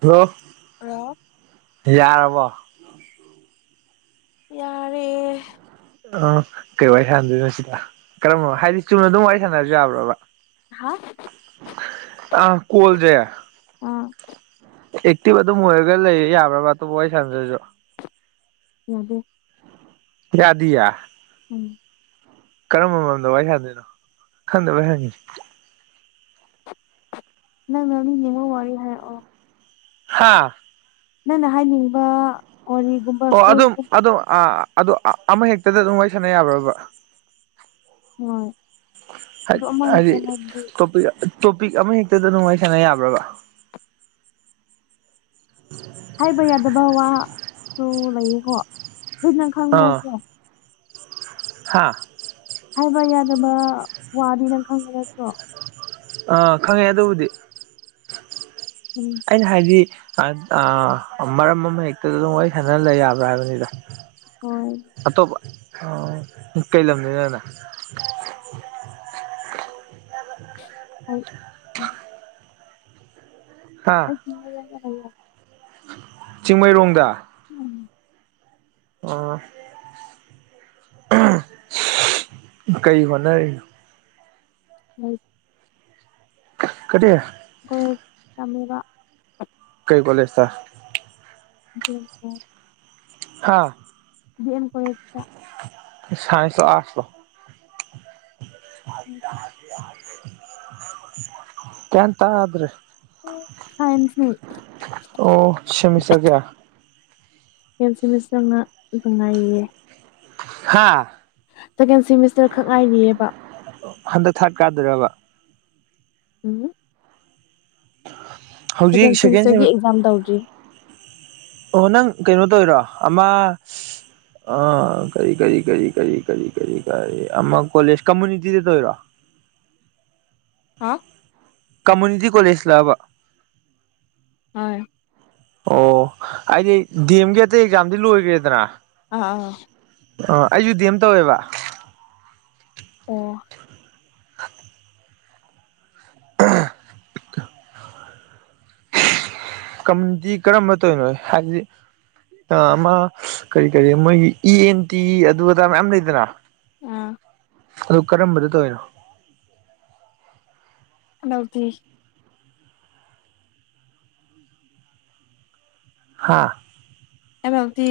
hello hello ꯌꯥꯔꯕꯣ ꯌꯥꯔꯦ ꯑ ꯀꯩ ꯋꯥꯔꯤ ꯁꯥꯟꯅꯗꯣꯏꯅꯣ ꯁꯤꯗ ꯀꯔꯝꯕꯅꯣ ꯍꯥꯏꯗꯤ ꯆꯨꯝꯅ ꯑꯗꯨꯝ ꯋꯥꯔꯤ ꯁꯥꯟꯅꯔꯁꯨ ꯌꯥꯕ꯭ꯔꯣꯕ ꯍꯥ ꯑꯥ ꯀꯣꯜꯖꯦ ꯑꯥ ꯑꯦꯛꯇꯤꯚ ꯑꯗꯨꯝ ꯑꯣꯏꯔꯒ ꯂꯩ ꯌꯥꯕ꯭ꯔꯕ ꯑꯇꯣꯞꯄ ꯋꯥꯔꯤ ꯁꯟꯅꯗ꯭ꯔꯥꯁꯨ ꯌꯥꯗꯦ ꯌꯥꯗꯤꯌꯦ ꯎꯝ ꯀꯔꯝꯕ ꯃꯔꯝꯗ ꯋꯥꯔꯤ ꯁꯥꯟꯅꯗꯣꯏꯅꯣ ꯈꯪꯗꯕꯩ ꯍꯪꯉꯤꯅꯤ ꯅꯪ ꯃꯦꯝꯃꯤ ꯅꯤꯡꯕ ꯋꯥꯔꯤ ꯍꯥꯏꯔꯛꯑꯣ ꯍꯥꯥ ꯅꯪꯅ ꯍꯥꯏꯅꯤꯡꯕ ꯀꯔꯤꯒꯨꯝꯕ ꯑꯣ ꯑꯗꯨꯝ ꯑꯗꯨꯝ ꯑꯥ ꯑꯗꯨ ꯑ ꯑꯃ ꯍꯦꯛꯇꯗ ꯑꯗꯨꯝ ꯋꯥꯔꯤ ꯁꯥꯟꯅ ꯌꯥꯕ꯭ꯔꯕ ꯍꯣꯏ ꯑꯗꯨ ꯑꯃ ꯍꯦꯛꯇ ꯍꯥꯏꯗꯤ ꯍꯥꯏꯕꯗꯤ ꯇꯣꯄꯤꯛ ꯇꯣꯄꯤꯛ ꯑꯃ ꯍꯦꯛꯇꯗ ꯑꯗꯨꯝ ꯋꯥꯔꯤ ꯁꯥꯟꯅ ꯌꯥꯕ꯭ꯔꯕ [unintelligible] ꯍꯥꯏꯕ ꯌꯥꯗꯕ ꯋꯥꯁꯨ ꯂꯩꯌꯦꯀꯣ ꯑꯗꯨ ꯅꯪ ꯈꯪꯕꯔꯥ ꯍꯥꯥ ꯍꯥꯏꯕ ꯌꯥꯗꯕ ꯋꯥꯗꯤ ꯅꯪ ꯈꯪꯕ ꯅꯠꯇ꯭ꯔꯣ ꯑ ꯈꯪꯉꯦ ꯑꯗꯨꯕꯨꯗꯤ ꯎꯝ ꯑꯩꯅ ꯍꯥꯏꯗꯤ ꯃꯔꯝ ꯑꯃ ꯍꯦꯛꯇꯗ ꯑꯗꯨꯝ ꯋꯥꯔꯤ ꯁꯥꯟꯅꯍꯂ ꯌꯥꯕ꯭ꯔꯥ ꯍꯥꯏꯕꯅꯤꯗꯥ ꯍꯣꯏ ꯑꯇꯣꯞꯄ ꯀꯩ ꯂꯝꯗꯩꯅꯣ ꯅꯪ ꯍꯩꯠ ꯍꯥꯥ [unintelligible] ꯆꯤꯡꯃꯩꯔꯣꯡꯗ ꯎꯝ ꯑꯥ ꯀꯩ ꯍꯣꯠꯅꯔꯤꯅꯣ ꯍꯩꯠ ꯀꯔꯤ ꯀꯣꯂꯦꯖ ꯇꯝꯃꯤꯕ ꯀꯩ ꯀꯣꯂꯦꯖꯇ [unintelligible] ꯍꯥꯥ ꯗꯤ ꯑꯦꯝ ꯀꯣꯂꯦꯖꯇ ꯁꯥꯏꯟꯁ ꯔꯣ ꯑꯥꯔꯖ ꯔꯣ ꯒ꯭ꯌꯥꯟ ꯇꯥꯗ꯭ꯔꯦ ꯐꯥꯏꯟꯁꯅꯤ ꯑꯣ ꯁꯦꯃꯤꯁꯇ꯭ꯔ ꯀꯌꯥ ꯍꯦꯟ ꯁꯦꯃꯤꯁꯇ꯭ꯔꯉꯥꯛ ꯒꯡꯉꯥꯏꯔꯤꯌꯦ ꯍꯥꯥ ꯇꯦꯀꯦꯟ ꯁꯦꯃꯤꯁꯇ꯭ꯔ ꯈꯛ ꯉꯥꯏꯔꯤꯑꯕ ꯍꯟꯗꯛ ꯊꯥꯔ꯭ꯠ ꯀꯥꯗꯣꯏꯔꯕ ꯎꯝ ꯍꯧꯖꯤꯛ ꯁꯦꯀꯦꯟ ꯁꯦꯝ ꯌꯥꯝ ꯇꯧꯗ꯭ꯔꯤ ꯑꯣ ꯅꯪ ꯀꯩꯅꯣ ꯇꯧꯔꯤꯔꯣ ꯑꯃ ꯑꯥ ꯀꯔꯤ ꯀꯔꯤ ꯀꯔꯤ ꯀꯔꯤ ꯀꯔꯤ ꯀꯔꯤ ꯀꯔꯤ ꯑꯃ ꯀꯣꯂꯦꯖ ꯀꯝꯃꯨꯅꯤꯇꯤꯗ ꯇꯧꯔꯤꯔꯣ ꯍꯥ ꯀꯝꯃꯨꯅꯤꯇꯤ ꯀꯣꯂꯦꯖꯂꯥꯕ ꯍꯣꯏ ꯑꯣ ꯍꯥꯏꯗꯤ ꯗꯤꯑꯦꯝꯒꯤ ꯑꯇꯩ ꯑꯦꯛꯖꯥꯝꯗꯤ ꯂꯣꯏꯒ꯭ꯔꯦꯗꯅ ꯑꯥꯎ ꯑꯥ ꯑꯩꯖꯨ ꯗꯤꯑꯦꯝ ꯇꯧꯋꯦꯕ ꯑꯣ ꯀꯝꯃꯨꯅꯤꯇꯤ ꯀꯔꯝꯕ ꯇꯧꯔꯤꯅꯣ ꯍꯥꯏꯕꯗꯤ ꯑꯥ ꯑꯃ ꯀꯔꯤ ꯀꯔꯤ ꯃꯣꯏꯒꯤ ꯏ ꯑꯦꯟ ꯇꯤ ꯑꯗꯨ ꯑꯗꯥ ꯃꯌꯥꯝ ꯂꯩꯗꯅ ꯑꯥ ꯑꯗꯨ ꯀꯔꯝꯕꯗ ꯇꯧꯋꯤꯅꯣ ꯃꯜꯇꯤ ꯍꯥꯥ M L T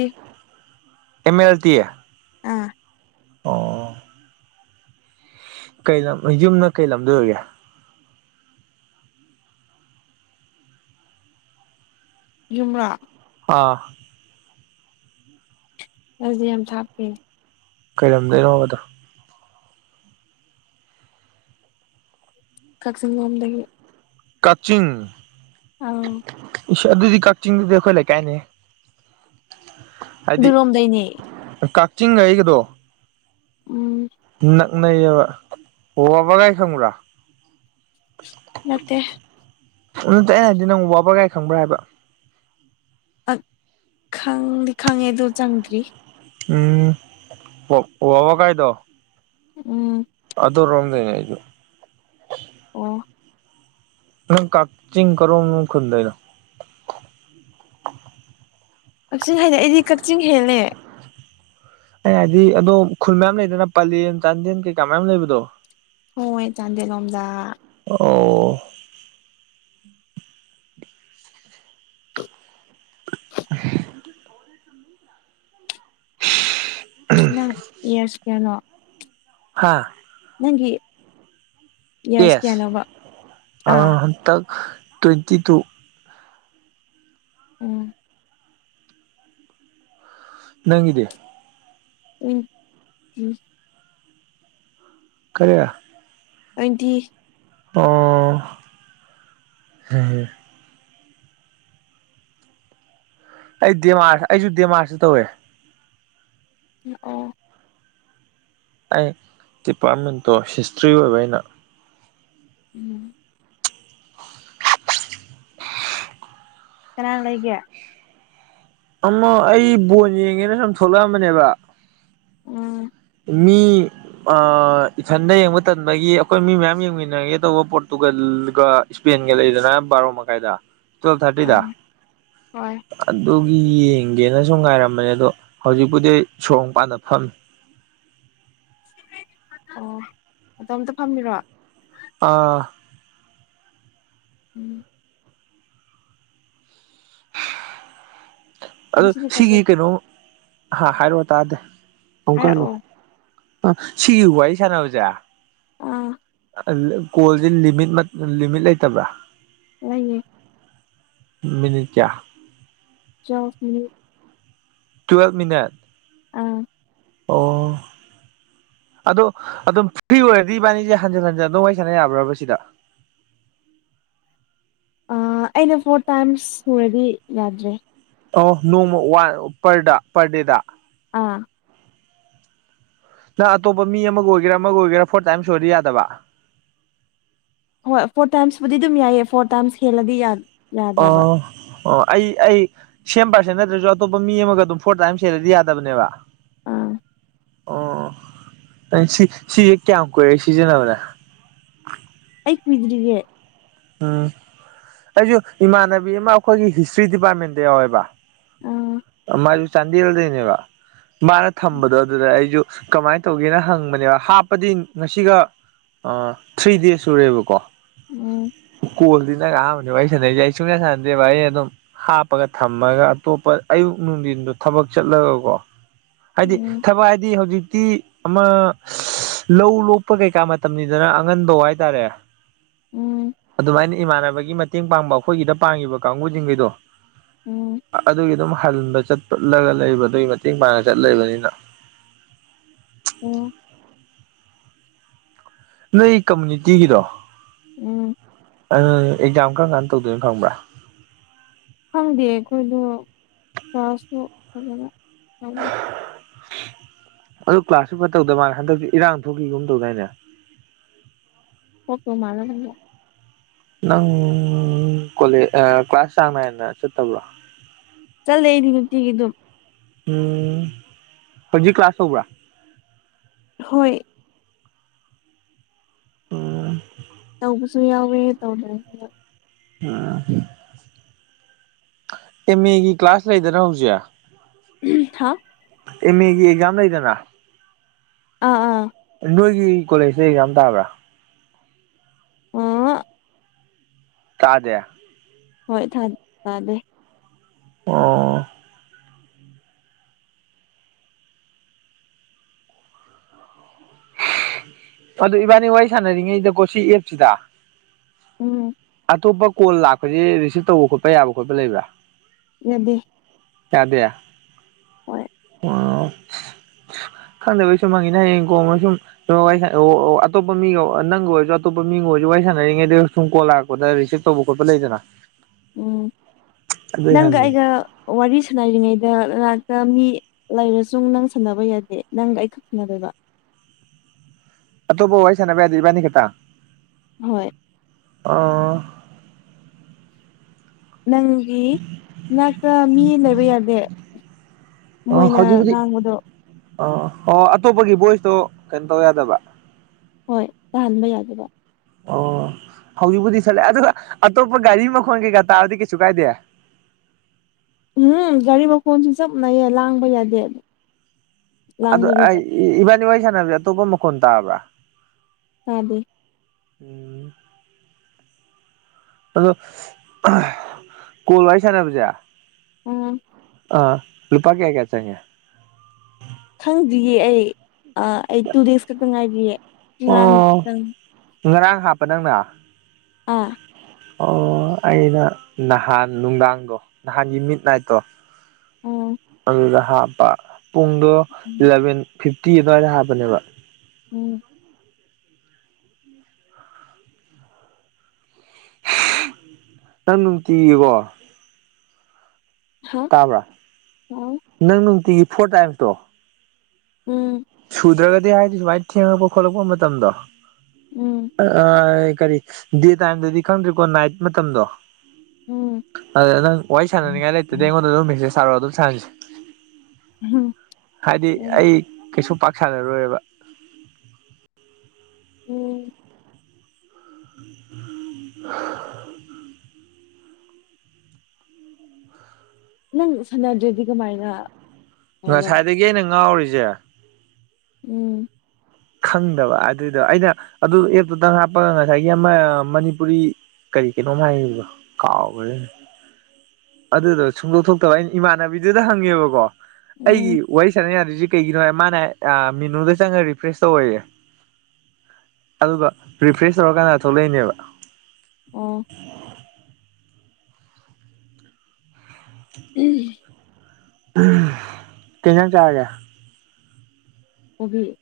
M L T ꯑꯥ ꯑꯣ ꯀꯩ ꯂꯝ ꯌꯨꯝꯅ ꯀꯩꯂꯝꯗ ꯑꯣꯏꯔꯤꯒꯦ ꯌꯨꯝꯔꯥ ꯑꯥ ꯑꯩꯗꯤ ꯌꯥꯝ ꯊꯥꯞꯄꯦ ꯀꯩ ꯂꯝꯗꯩꯅꯣꯕ ꯑꯗꯣ ꯀꯛꯆꯤꯡ ꯂꯣꯝꯗꯒꯤ ꯀꯛꯆꯤꯡ ꯑꯥꯎ ꯏꯁ ꯑꯗꯨꯗꯤ ꯀꯛꯆꯤꯡꯗꯨꯗꯤ ꯑꯩꯈꯣꯏ ꯂꯩꯀꯥꯏꯅꯤ ꯍꯥꯏꯗꯤ ꯑꯗꯨꯔꯣꯝꯗꯩꯅꯦ ꯀꯛꯆꯤꯡꯒꯩꯒꯗꯣ ꯎꯝ ꯅꯪ ꯅꯕ ꯑꯣ ꯑꯕ ꯀꯥꯏ ꯈꯪꯔ ꯅꯠꯇꯦ ꯑꯗꯨꯇ ꯑꯩꯅ ꯍꯥꯏꯗꯤ ꯅꯪ ꯋꯥꯕ꯭ꯔꯒꯥꯏ ꯈꯪꯕ꯭ꯔꯥ ꯍꯥꯏꯕ ꯑ ꯈꯪꯗꯤ ꯈꯪꯉꯦ ꯑꯗꯨꯣ ꯆꯪꯗ꯭ꯔꯤ ꯎꯝ ꯋꯥꯕꯣ ꯀꯥꯏꯗꯣ ꯎꯝ ꯑꯗꯨ ꯔꯣꯝꯗꯦꯅꯦꯁꯨ ꯑꯣ ꯅꯪ ꯀꯥꯛꯛꯆꯤꯡ ꯀꯣ ꯃ ꯈꯣꯟꯟꯗꯅ ꯀꯛꯆꯤꯡ ꯍꯥꯏꯗꯤ ꯑꯩꯗꯤ ꯀꯛꯆꯤꯡ ꯍꯦꯜꯂꯦ ꯑꯩ ꯍꯥꯏꯗꯤ ꯑꯗꯣ ꯈꯨꯜ ꯃꯌꯥꯝ ꯂꯩꯗꯅ ꯄꯂꯦꯝꯦꯟ ꯆꯥꯟꯗꯦꯜ ꯀꯩꯀꯥ ꯃꯌꯥꯝ ꯂꯩꯕꯗꯣ ꯍꯣꯏ ꯆꯥꯟꯗꯦ ꯂꯣꯝꯗ ꯑꯣ ꯅ ꯏꯌꯥꯁ ꯀꯩꯅꯣ ꯍꯥꯥ ꯅꯪꯒꯤ ꯏꯌꯥꯔꯁ ꯌꯦꯁ ꯀꯌꯥꯅꯣꯕ ꯑꯥ ꯍꯟꯇꯛ ꯇ꯭ꯋꯦꯟꯇꯤ ꯇꯨ ꯎꯝ ꯅꯪꯗꯤ ꯇ ꯎꯝ ꯀꯔꯤ ꯇ꯭ꯋꯦꯟꯇꯤ ꯑꯣ ꯍ ꯑꯩ ꯗꯦꯃꯥꯔ ꯑꯩꯁꯨ ꯗꯦꯃꯥꯁꯤ ꯇꯧꯋꯦ ꯑꯣ ꯑꯩ ꯗꯤꯄꯥꯔꯠꯃꯦꯟꯇꯣ ꯍꯤꯁꯇ꯭ꯔꯤ ꯑꯣꯏꯕ ꯑꯩꯅ ꯎꯝ ꯀꯅꯥ ꯂꯩꯒꯦ ꯑꯃ ꯑꯩ ꯕꯣꯟ ꯌꯦꯡꯉꯦꯅ ꯁꯨꯝ ꯊꯣꯛꯂꯛꯑꯝꯕꯅꯦꯕ ꯎꯝ ꯃꯤ ꯏꯊꯟꯗ ꯌꯦꯡꯕ ꯃꯇꯝꯟꯗꯒꯤ ꯑꯩꯈꯣꯏ ꯃꯤ ꯃꯌꯥꯝ ꯌꯦꯡꯃꯤꯟꯅꯒꯦ ꯇꯧꯕ ꯄꯣꯔꯇꯨꯒꯜꯒ ꯏꯁꯄꯦꯟꯒ ꯂꯩꯗꯅ ꯕꯥꯔꯣ ꯃꯈꯥꯏꯗ ꯇꯨꯋꯦꯜꯞ ꯊꯥꯔꯇꯤꯗ ꯍꯣꯏꯅꯦ ꯍꯣꯏ ꯑꯗꯨꯒ ꯌꯦꯡꯒꯦꯅ ꯁꯨꯝ ꯉꯥꯏꯔꯝꯕꯅꯦ ꯑꯗꯣ ꯍꯧꯖꯤꯛꯄꯨꯗꯤ ꯑꯩ ꯁꯣꯔ ꯄꯥꯟꯅ ꯐꯝꯃꯤ ꯑꯣ ꯑꯗꯣ ꯑꯝꯇ ꯐꯝꯕꯤꯔꯣ ꯑꯥ ꯎꯝ ꯑꯗꯨ ꯉꯁꯤꯗꯤ ꯀꯥꯏ ꯁꯤꯒꯤ ꯆꯠ ꯀꯩꯅꯣ ꯍꯥ ꯍꯥꯏꯔꯛꯑꯣ ꯇꯥꯗꯦ ꯑꯃꯨꯛꯀ ꯍꯜꯂꯣ ꯍꯥꯏꯔꯛꯑꯣ ꯑ ꯁꯤꯒꯤ ꯋꯥ ꯑꯩ ꯁꯥꯟꯅꯕꯖꯥ ꯑꯥ ꯀꯣꯜꯁꯦ ꯂꯤꯃꯤꯠ ꯂꯤꯃꯤꯠ ꯂꯩꯇꯕ꯭ꯔꯥ ꯂꯩꯌꯦ ꯃꯤꯅꯤꯠ ꯀꯌꯥ ꯆ ꯇꯨꯋꯚ ꯃꯤꯠ ꯑꯥ ꯑꯣ ꯑꯗꯣ ꯑꯗꯨꯝ ꯐ꯭ꯔꯤ ꯑꯣꯏꯔꯗꯤ ꯏꯕꯥꯅꯤꯁꯦ ꯍꯟꯖꯤꯟ ꯍꯟꯖꯤꯟ ꯑꯗꯨꯝ ꯋꯥꯔꯤ ꯁꯥꯟꯅ ꯌꯥꯕ꯭ꯔꯕ ꯁꯤꯗ ꯑꯩꯅ ꯐꯣꯔ ꯇꯥꯏꯝꯁ ꯁꯨꯔꯗꯤ ꯌꯥꯗ꯭ꯔꯦ ꯑ ꯅꯣꯡꯃ ꯋꯥꯟ ꯄꯔꯗ ꯄꯔ ꯗꯦꯗ ꯑꯥ ꯅꯪ ꯑꯇꯣꯞꯄ ꯃꯤ ꯑꯃꯒ ꯑꯣꯏꯒꯦꯔꯥ ꯑꯃꯒ ꯑꯣꯏꯒꯦꯔꯥ ꯐꯣꯔ ꯇꯥꯏꯝ ꯁ ꯑꯣꯏꯗꯤ ꯌꯥꯗꯕ ꯍꯣꯏ ꯐꯣꯔ ꯇꯥꯏꯝꯁꯄꯨꯗꯤ ꯑꯗꯨꯝ ꯌꯥꯏꯌꯦ ꯐꯣꯔ ꯇꯥꯏꯝꯁ ꯍꯦꯜꯂꯗꯤ ꯌꯥꯅꯤ ꯑꯥ ꯑꯣ ꯑꯩ ꯑꯩ ꯁꯦꯝ ꯄꯥꯔꯁꯦ ꯅꯠꯇ꯭ꯔꯁꯨ ꯑꯇꯣꯞꯄ ꯃꯤ ꯑꯃꯒ ꯑꯗꯨꯝ ꯐꯣꯔ ꯇꯥꯏꯝ ꯁꯦꯂꯔꯤ ꯌꯥꯗꯕꯅꯦꯕ ꯎꯥ ꯑꯣ ꯅ ꯁꯤ ꯁꯤꯁꯦ ꯀꯌꯥꯝ ꯀꯨꯏꯔꯦ ꯁꯤꯖꯤꯟꯅꯕꯗ ꯑꯩ ꯀꯨꯏꯗ꯭ꯔꯤꯒꯦ ꯎꯝ ꯑꯩꯁꯨ ꯏꯃꯥꯟꯅꯕꯤ ꯑꯃ ꯑꯩꯈꯣꯏꯒꯤ ꯍꯤꯁꯇ꯭ꯔꯤ ꯗꯤꯄꯥꯔꯠꯃꯦꯟꯇ ꯌꯥꯎꯋꯦꯕ ꯎꯥ ꯃꯥ ꯑꯗꯨ ꯆꯗꯦꯜꯗꯅꯦꯕ ꯃꯥꯅ ꯊꯝꯕꯗꯣ ꯑꯗꯨꯗ ꯑꯩꯁꯨ ꯀꯃꯥꯏꯅ ꯇꯧꯒꯦꯅ ꯍꯪꯕꯅꯦꯕ ꯍꯥꯞꯄꯗꯤ ꯉꯁꯤꯒ ꯑ ꯊ꯭ꯔꯤ ꯗꯦꯖ ꯁꯨꯔꯦꯕꯀꯣ ꯑꯣ ꯀꯣꯜꯗꯤꯅ ꯀꯥꯑꯕꯅꯦ ꯏ ꯁꯥꯟꯅꯩꯁꯦ ꯑꯩ ꯁꯨꯡꯌꯥ ꯁꯥꯟꯅꯗꯦ ꯚꯥꯏ ꯑꯗꯨꯝ ꯍꯥꯞꯄꯒ ꯊꯝꯃꯒ ꯑꯇꯣꯞꯄ ꯑꯌꯨꯛ ꯅꯨꯡꯗꯤꯟꯗꯣ ꯊꯕꯛ ꯆꯠꯂꯒꯀꯣ ꯍꯥꯏꯗꯤ ꯎꯝ ꯊꯕꯛ ꯍꯥꯏꯗꯤ ꯍꯧꯖꯤꯛꯇꯤ ꯑꯃ ꯂꯧ ꯂꯣꯛꯄ ꯀꯩꯀꯥ ꯃꯇꯝꯅꯤꯗꯅ ꯑꯉꯟꯕꯧ ꯍꯥꯏꯇꯥꯔꯦ ꯎꯝ ꯑꯗꯨꯃꯥꯏꯅ ꯏꯃꯥꯟꯅꯕꯒꯤ ꯃꯇꯦꯡ ꯄꯥꯡꯕ ꯑꯩꯈꯣꯏꯒꯤꯗ ꯄꯥꯡꯉꯤꯕ ꯀꯥꯡꯕꯨꯖꯤꯡꯒꯩꯗꯣ ꯎꯝ ꯑꯗꯨꯒꯤ ꯑꯗꯨꯝ ꯍꯟꯕ ꯆꯠꯠꯂꯒ ꯂꯩꯕ ꯑꯗꯨꯒꯤ ꯃꯇꯦꯡ ꯄꯥꯡꯉ ꯆꯠ ꯂꯩꯕꯅꯤꯅ ꯑꯣ ꯅꯣꯏ ꯀꯃꯨꯅꯤꯇꯤꯒꯤꯗꯣ ꯎꯝ ꯑꯗꯨꯅꯪ ꯑꯦꯛꯖꯥꯝ ꯀꯔꯝ ꯀꯥꯟ ꯇꯧꯗꯣꯏꯅꯣ ꯈꯪꯕ꯭ꯔꯥ ꯈꯪꯗꯦ ꯑꯩꯈꯣꯏꯗꯣ ꯆꯥꯔꯖꯁꯨ ꯐꯖꯅ ꯌꯥ ꯑꯗꯨ ꯀ꯭ꯂꯥꯁꯁꯨ ꯐꯠꯇꯗ ꯃꯥꯜꯦ ꯍꯟꯗꯛꯇꯤ ꯏꯔꯥꯡ ꯊꯣꯛꯈꯤꯒꯨꯝ ꯇꯧꯗꯥꯏꯅꯦ ꯍꯣꯠꯇꯣ ꯃꯥꯂꯒ ꯅꯪ ꯀꯣꯂꯦ ꯀ꯭ꯂꯥꯁ ꯆꯥꯡ ꯅꯥꯏꯅ ꯆꯠꯇꯕ꯭ꯔꯣ ꯆꯜꯂꯦ ꯑꯩꯗꯤ ꯅꯨꯡꯇꯤꯒꯤ ꯑꯗꯨꯝ ꯎꯝ ꯍꯧꯖꯤ ꯀ꯭ꯂꯥꯁ ꯍꯧꯕ ꯍꯣꯏ ꯎꯝ ꯇꯧꯕꯁꯨ ꯌꯥꯎꯋꯤ ꯇꯧꯗꯕꯁꯨ ꯌꯥꯎ ꯑ ꯑꯦꯝꯃꯦꯒꯤ ꯀ꯭ꯂꯥꯁ ꯂꯩꯗꯅ ꯍꯧꯖꯤꯛ ꯊ ꯑꯦꯝ ꯑꯦꯒꯤ ꯑꯦꯛꯖꯝ ꯂꯗꯦꯅ ꯑꯥ ꯑꯥ ꯅꯣꯏꯒꯤ ꯀꯣꯂꯦꯖꯁꯦ ꯑꯦꯛꯖꯥꯝ ꯇꯥꯕ꯭ꯔꯥ [unintelligible] ꯀꯥꯗꯦ ꯍꯣꯏ ꯁꯥꯎꯟ ꯇꯥꯗꯦ ꯑꯣ ꯑꯗꯨ ꯏꯕꯥꯅꯤ ꯋꯥꯔꯤ ꯁꯥꯟꯅꯔꯤꯉꯩꯗ ꯀꯣꯁꯤ ꯑꯦꯞꯁꯤꯗ ꯎꯝ ꯑꯇꯣꯞꯄ ꯀꯣꯜ ꯂꯥꯛꯄꯁꯤ ꯔꯤꯁꯤꯞ ꯇꯧꯕ ꯈꯣꯠꯄ ꯌꯥꯕ ꯈꯣꯠꯄ ꯂꯩꯕ꯭ꯔꯥ ꯌꯥꯗꯦ ꯌꯥꯗꯦ ꯍꯣꯏ ꯑꯣ ꯈꯪꯗꯕꯩ ꯁꯨꯝ ꯃꯥꯡꯉꯤꯅ ꯍꯌꯦꯡꯒꯣꯡꯅ ꯁꯨꯝ [unintelligible] ꯑꯇꯣꯞꯄ ꯃꯤꯒ ꯅꯪꯒ ꯑꯣꯏꯔꯁꯨ ꯑꯇꯣꯞꯄ ꯃꯤꯒ ꯑꯣꯏꯔꯁꯨ ꯋꯥꯔꯤ ꯁꯥꯟꯅꯔꯤꯉꯩꯗ ꯁꯨꯝ ꯀꯣꯜꯂꯥꯛꯄ ꯐꯣꯟꯗ ꯔꯤꯁꯤꯞ ꯇꯧꯕ ꯈꯣꯠꯄ ꯂꯩꯗꯅ ꯎꯝ ꯑꯗꯨꯏ ꯅꯪꯒ ꯍꯪꯉꯤ ꯑꯩꯒ ꯋꯥꯔꯤ ꯁꯅꯔꯤꯉꯩꯗ ꯂꯥꯛꯇ ꯃꯤ ꯂꯩꯔꯁꯨ ꯅꯪ ꯁꯥꯟꯅꯕ ꯌꯥꯗꯦ ꯅꯪꯒ ꯑꯩ ꯈꯛ ꯁꯥꯟꯅꯗꯣꯏꯕ ꯑꯇꯣꯞꯄ ꯋꯥꯔꯤ ꯁꯥꯟꯅꯕ ꯌꯥꯗꯦ ꯏꯕꯥꯅꯤ ꯈꯛꯇꯥ ꯍꯣꯏ ꯑꯣ ꯅꯪ ꯒꯤ ꯅꯥꯛꯇ ꯃꯤ ꯂꯩꯕ ꯌꯥꯗꯦ ꯑꯣ ꯃꯣꯏꯅ ꯍꯧꯖꯤꯛꯄꯨꯗꯤ ꯉꯥꯡꯕꯗꯣ ꯑꯣ ꯑꯣ ꯑꯇꯣꯞꯄꯒꯤ ꯚꯣꯏꯁꯇꯣ ꯀꯩꯅꯣ ꯇꯧ ꯌꯥꯗꯕ ꯍꯣꯏ ꯇꯥꯍꯟꯕ ꯌꯥꯗꯕ ꯑꯣ ꯍꯧꯖꯤꯛꯄꯨꯗꯤ ꯁꯠꯂꯦ ꯑꯗꯨꯒ ꯑꯇꯣꯞꯄ ꯒꯥꯔꯤ ꯃꯈꯣꯟ ꯀꯩꯀꯥ ꯇꯥꯔꯗꯤ ꯀꯩꯁꯨ ꯀꯥꯏꯗꯦ ꯎꯝ ꯒꯥꯔꯤ ꯃꯈꯣꯟꯁꯨ ꯆꯞꯅꯩꯌꯦ ꯂꯥꯡꯕ ꯌꯥꯗꯦ ꯑꯗꯨ ꯑꯩ ꯂꯥꯡꯗꯕꯤꯗ ꯏ ꯏꯕꯥꯅꯤ ꯋꯥꯔꯤ ꯁꯥꯟꯅꯕꯖꯦ ꯑꯇꯣꯞꯄ ꯃꯈꯣꯟ ꯇꯥꯕ꯭ꯔꯥ ꯇꯥꯗꯦ ꯎꯝ ꯑꯗꯣ [unintelligible] ꯀꯣꯜ ꯋꯥꯔꯤ ꯁꯥꯟꯅꯕꯁꯦ ꯎꯝ ꯑꯥ ꯂꯨꯄꯥ ꯀꯌꯥ ꯀꯌꯥ ꯆꯪꯉꯤ ꯈꯪꯗ꯭ꯔꯤꯌꯦ ꯑꯩ ꯑꯥ ꯑꯩ ꯇꯨ ꯗꯦꯖ ꯈꯛꯇ ꯉꯥꯏꯔꯤꯌꯦ ꯑꯣ ꯉꯔꯥꯡꯇꯪ ꯉꯔꯥꯡ ꯍꯥꯞꯄ ꯅꯪꯅ ꯑꯥ ꯑꯣ ꯑꯩꯅ ꯅꯍꯥꯟ ꯅꯨꯡꯗꯥꯡꯗꯣ ꯅꯍꯥꯟꯒꯤ ꯃꯤꯠ ꯅꯥꯏꯠꯇꯣ ꯎꯝ ꯑꯗꯨꯗ ꯍꯥꯞꯄ ꯄꯨꯡꯗꯣ ꯎꯝ ꯏꯂꯚꯦꯟ ꯐꯤꯞꯇꯤ ꯑꯗꯨꯋꯥꯏꯗ ꯍꯥꯞꯄꯅꯦꯕ ꯎꯝ [unintelligible] ꯅꯪ ꯅꯨꯡꯇꯤꯒꯤꯀꯣ ꯍꯥ ꯇꯥꯕ꯭ꯔꯥ ꯍꯥꯎ ꯅꯪ ꯅꯨꯡꯇꯤꯒꯤ ꯐꯣꯔ ꯇꯥꯏꯝꯁꯇꯣ ꯎꯝ ꯁꯨꯗ꯭ꯔꯒꯗꯤ ꯍꯥꯏꯗꯤ ꯁꯨꯃꯥꯏꯅ ꯊꯦꯡꯉꯛꯄ ꯈꯣꯠꯂꯛꯄ ꯃꯇꯝꯗꯣ ꯎꯝ ꯑꯥ ꯀꯔꯤ ꯗꯦ ꯇꯥꯏꯝꯗꯗꯤ ꯈꯪꯗ꯭ꯔꯤꯀꯣ ꯅꯥꯏꯠ ꯃꯇꯝꯗꯣ ꯎꯝ ꯑꯗ ꯅꯪ ꯋꯥꯔꯤ ꯁꯥꯟꯅꯅꯤꯡꯉꯥꯏ ꯂꯩꯇ꯭ꯔꯗꯤ ꯑꯩꯉꯣꯟꯗ ꯑꯗꯨꯝ ꯃꯦꯁꯦꯁ ꯊꯥꯔꯛꯑꯣ ꯑꯗꯨꯝ ꯁꯥꯟꯅꯁꯦ ꯎꯝ ꯍꯥꯏꯗꯤ ꯑꯩ ꯀꯩꯁꯨ ꯄꯥꯛ ꯁꯅꯔꯣꯏꯕ ꯎꯝ [unintelligible] ꯅꯪ ꯁꯥꯟꯅꯗ꯭ꯔꯗꯤ ꯀꯃꯥꯏꯅ ꯇꯧꯕ ꯉꯁꯥꯏꯗꯒꯤ ꯑꯩꯅ ꯉꯥꯎꯔꯤꯖꯦ ꯎꯝ ꯈꯪꯗꯕ ꯑꯗꯨꯏꯗꯣ ꯑꯩꯅ ꯑꯗꯨ ꯑꯦꯞꯇꯨꯗꯪ ꯍꯥꯞꯄꯒ ꯉꯁꯥꯏꯒꯤ ꯑꯃ ꯃꯅꯤꯄꯨꯔꯤ ꯀꯔꯤ ꯀꯩꯅꯣꯝ ꯍꯥꯏꯒ꯭ꯔꯤꯗꯣ ꯀꯥꯎꯒ꯭ꯔꯦꯅꯦ ꯑꯗꯨꯗꯣ ꯁꯨꯡꯗꯣꯛ ꯊꯣꯛꯇꯕ ꯑꯩꯅ ꯏꯃꯥꯟꯅꯕꯤꯗꯨꯗ ꯍꯪꯉꯦꯕꯀꯣ ꯑꯩꯒꯤ ꯎꯝ ꯋꯥꯔꯤ ꯁꯥꯟꯅ ꯌꯥꯗ꯭ꯔꯤꯖꯦ ꯀꯩꯒꯤꯅꯣ ꯍꯥꯏ ꯃꯥꯅ ꯑꯥ ꯃꯤꯅꯨꯗ ꯆꯪꯉꯥ ꯔꯤꯐ꯭ꯔꯦꯁ ꯇꯧꯑꯣꯌꯦ ꯑꯗꯨꯒ ꯔꯤꯐ꯭ꯔꯦꯁ ꯇꯧꯔ ꯀꯥꯟꯗ ꯊꯣꯛꯂꯛꯏꯅꯦꯕ ꯑꯣ [unintelligible] ꯇꯤꯟꯖꯪ ꯆꯥꯔꯒꯦ ꯀꯣꯕꯤ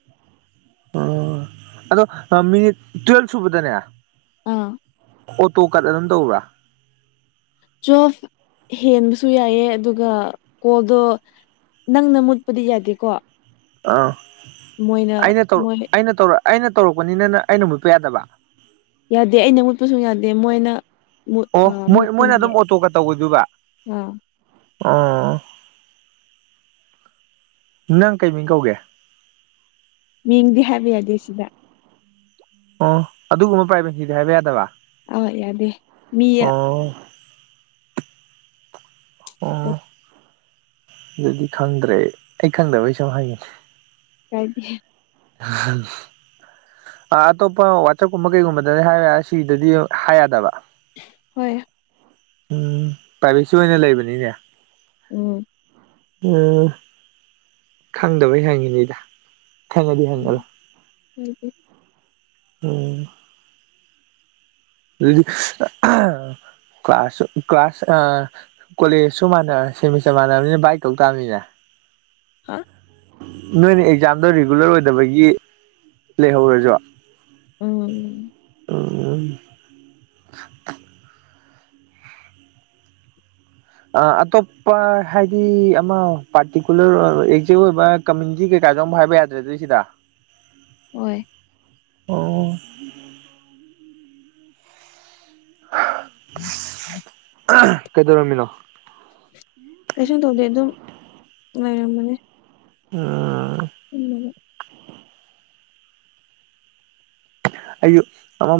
ꯑꯣ ꯑꯗꯣ ꯃꯤꯅꯤꯠ ꯇꯨꯋꯦꯜꯕ ꯁꯨꯕꯗꯅꯦ ꯑꯥ ꯑꯣꯇꯣ ꯀꯠ ꯑꯗꯨꯝ ꯇꯧꯕ꯭ꯔꯥ ꯖꯁ ꯍꯦꯟꯕꯁꯨ ꯌꯥꯏꯌꯦ ꯑꯗꯨꯒ ꯀꯣꯜꯗꯣ ꯅꯪꯅ ꯃꯨꯠꯄꯗꯤ ꯌꯥꯗꯦꯀꯣ ꯑꯥ ꯃꯣꯏꯅ ꯑꯩꯅ ꯇꯧ ꯃꯣꯏ ꯑꯩꯅ ꯇꯧ ꯑꯩꯅ ꯇꯧꯔꯛꯄꯅꯤꯅ ꯅꯪ ꯑꯩꯅ ꯃꯨꯠꯄ ꯌꯥꯗꯕ ꯌꯥꯗꯦ ꯑꯩꯅ ꯃꯨꯠꯄꯁꯨ ꯌꯥꯗꯦ ꯃꯣꯏꯅ ꯃꯨꯠ ꯑꯣ ꯑ ꯃꯣꯏ ꯃꯣꯏꯅ ꯃꯨꯠꯀꯅꯤꯌꯦ ꯑꯗꯨꯝ ꯑꯣꯇꯣꯒ ꯇꯧꯒꯗꯨꯕ ꯑꯥ ꯑ ꯅꯪ ꯀꯩꯃꯤꯡ ꯀꯧꯒꯦ ꯃꯤꯡꯗꯤ ꯍꯥꯏꯕ ꯌꯥꯗꯦ ꯁꯤꯗ ꯑꯣ ꯑꯗꯨꯒꯨꯝꯕ ꯄ꯭ꯔꯥꯏꯕꯦꯁꯤꯗꯣ ꯍꯥꯏꯕ ꯌꯥꯗꯕ ꯑ ꯌꯥꯗꯦ ꯃꯤ ꯑꯣ ꯑꯣ ꯑꯗꯨꯗꯤ ꯈꯪꯗ꯭ꯔꯦ ꯑꯩ ꯈꯪꯗꯕꯩ ꯁꯨꯝ ꯍꯪꯉꯤꯅꯤ ꯆꯗꯤ ꯎ ꯑ ꯑꯇꯣꯞꯄ ꯋꯥꯆꯞꯀꯨꯝꯕ ꯀꯩꯒꯨꯝꯕꯗꯗꯤ ꯍꯥꯏꯕ ꯁꯤꯗꯗꯤ ꯍꯥꯏ ꯌꯥꯗꯕ ꯍꯣꯏ ꯎꯝ ꯄꯥꯏꯚꯦꯠꯁꯨ ꯑꯣꯏꯅ ꯂꯩꯕꯅꯤꯅꯦ ꯎꯝ ꯎ ꯈꯪꯗꯕꯩ ꯍꯪꯉꯤꯅꯤꯗ ꯈꯪꯉꯗꯤ ꯍꯪꯉꯂꯣ ꯎꯝ ꯑꯣꯝ ꯑꯗꯨ ꯀ꯭ꯂ ꯀ꯭ꯂꯥꯁ ꯀ꯭ꯂꯥꯁ ꯑ ꯀꯣꯂꯦꯖꯁꯨ ꯃꯥꯟ ꯁꯦꯃꯤꯁꯇꯔ ꯃꯥꯟꯅꯕꯅꯤꯅ ꯕꯥꯏꯛ ꯀꯧ ꯇꯥꯕꯅꯤꯅ ꯍꯥ ꯅꯣꯏꯅ ꯑꯦꯛꯖꯥꯝꯗꯣ ꯔꯤꯒꯨꯂꯔ ꯑꯣꯏꯗꯕꯒꯤ ꯂꯩꯍꯧꯔꯁꯨ ꯎꯝ ꯑꯣ ꯑꯇꯣꯞꯄ ꯍꯥꯏꯗꯤ ꯑꯃ ꯄꯥꯔꯇꯤꯀꯨꯂꯔ ꯑꯦꯖꯦꯛ ꯑꯣꯏꯕ ꯀꯃꯟꯁꯤ ꯀꯩꯀꯥꯗꯨ ꯍꯥꯏꯕ ꯌꯥꯗ꯭ꯔꯦ ꯑꯗꯨꯣꯏ ꯁꯤꯗ ꯍꯣꯏ ꯑꯣ ꯀꯩꯗꯧꯔꯝꯃꯤꯅꯣ ꯀꯩꯁꯨꯨꯝ ꯇꯧꯗꯦ ꯑꯗꯨꯝ ꯂꯩꯔꯝꯕꯅꯤ ꯎ ꯎꯝ ꯑꯌꯨ ꯑꯃ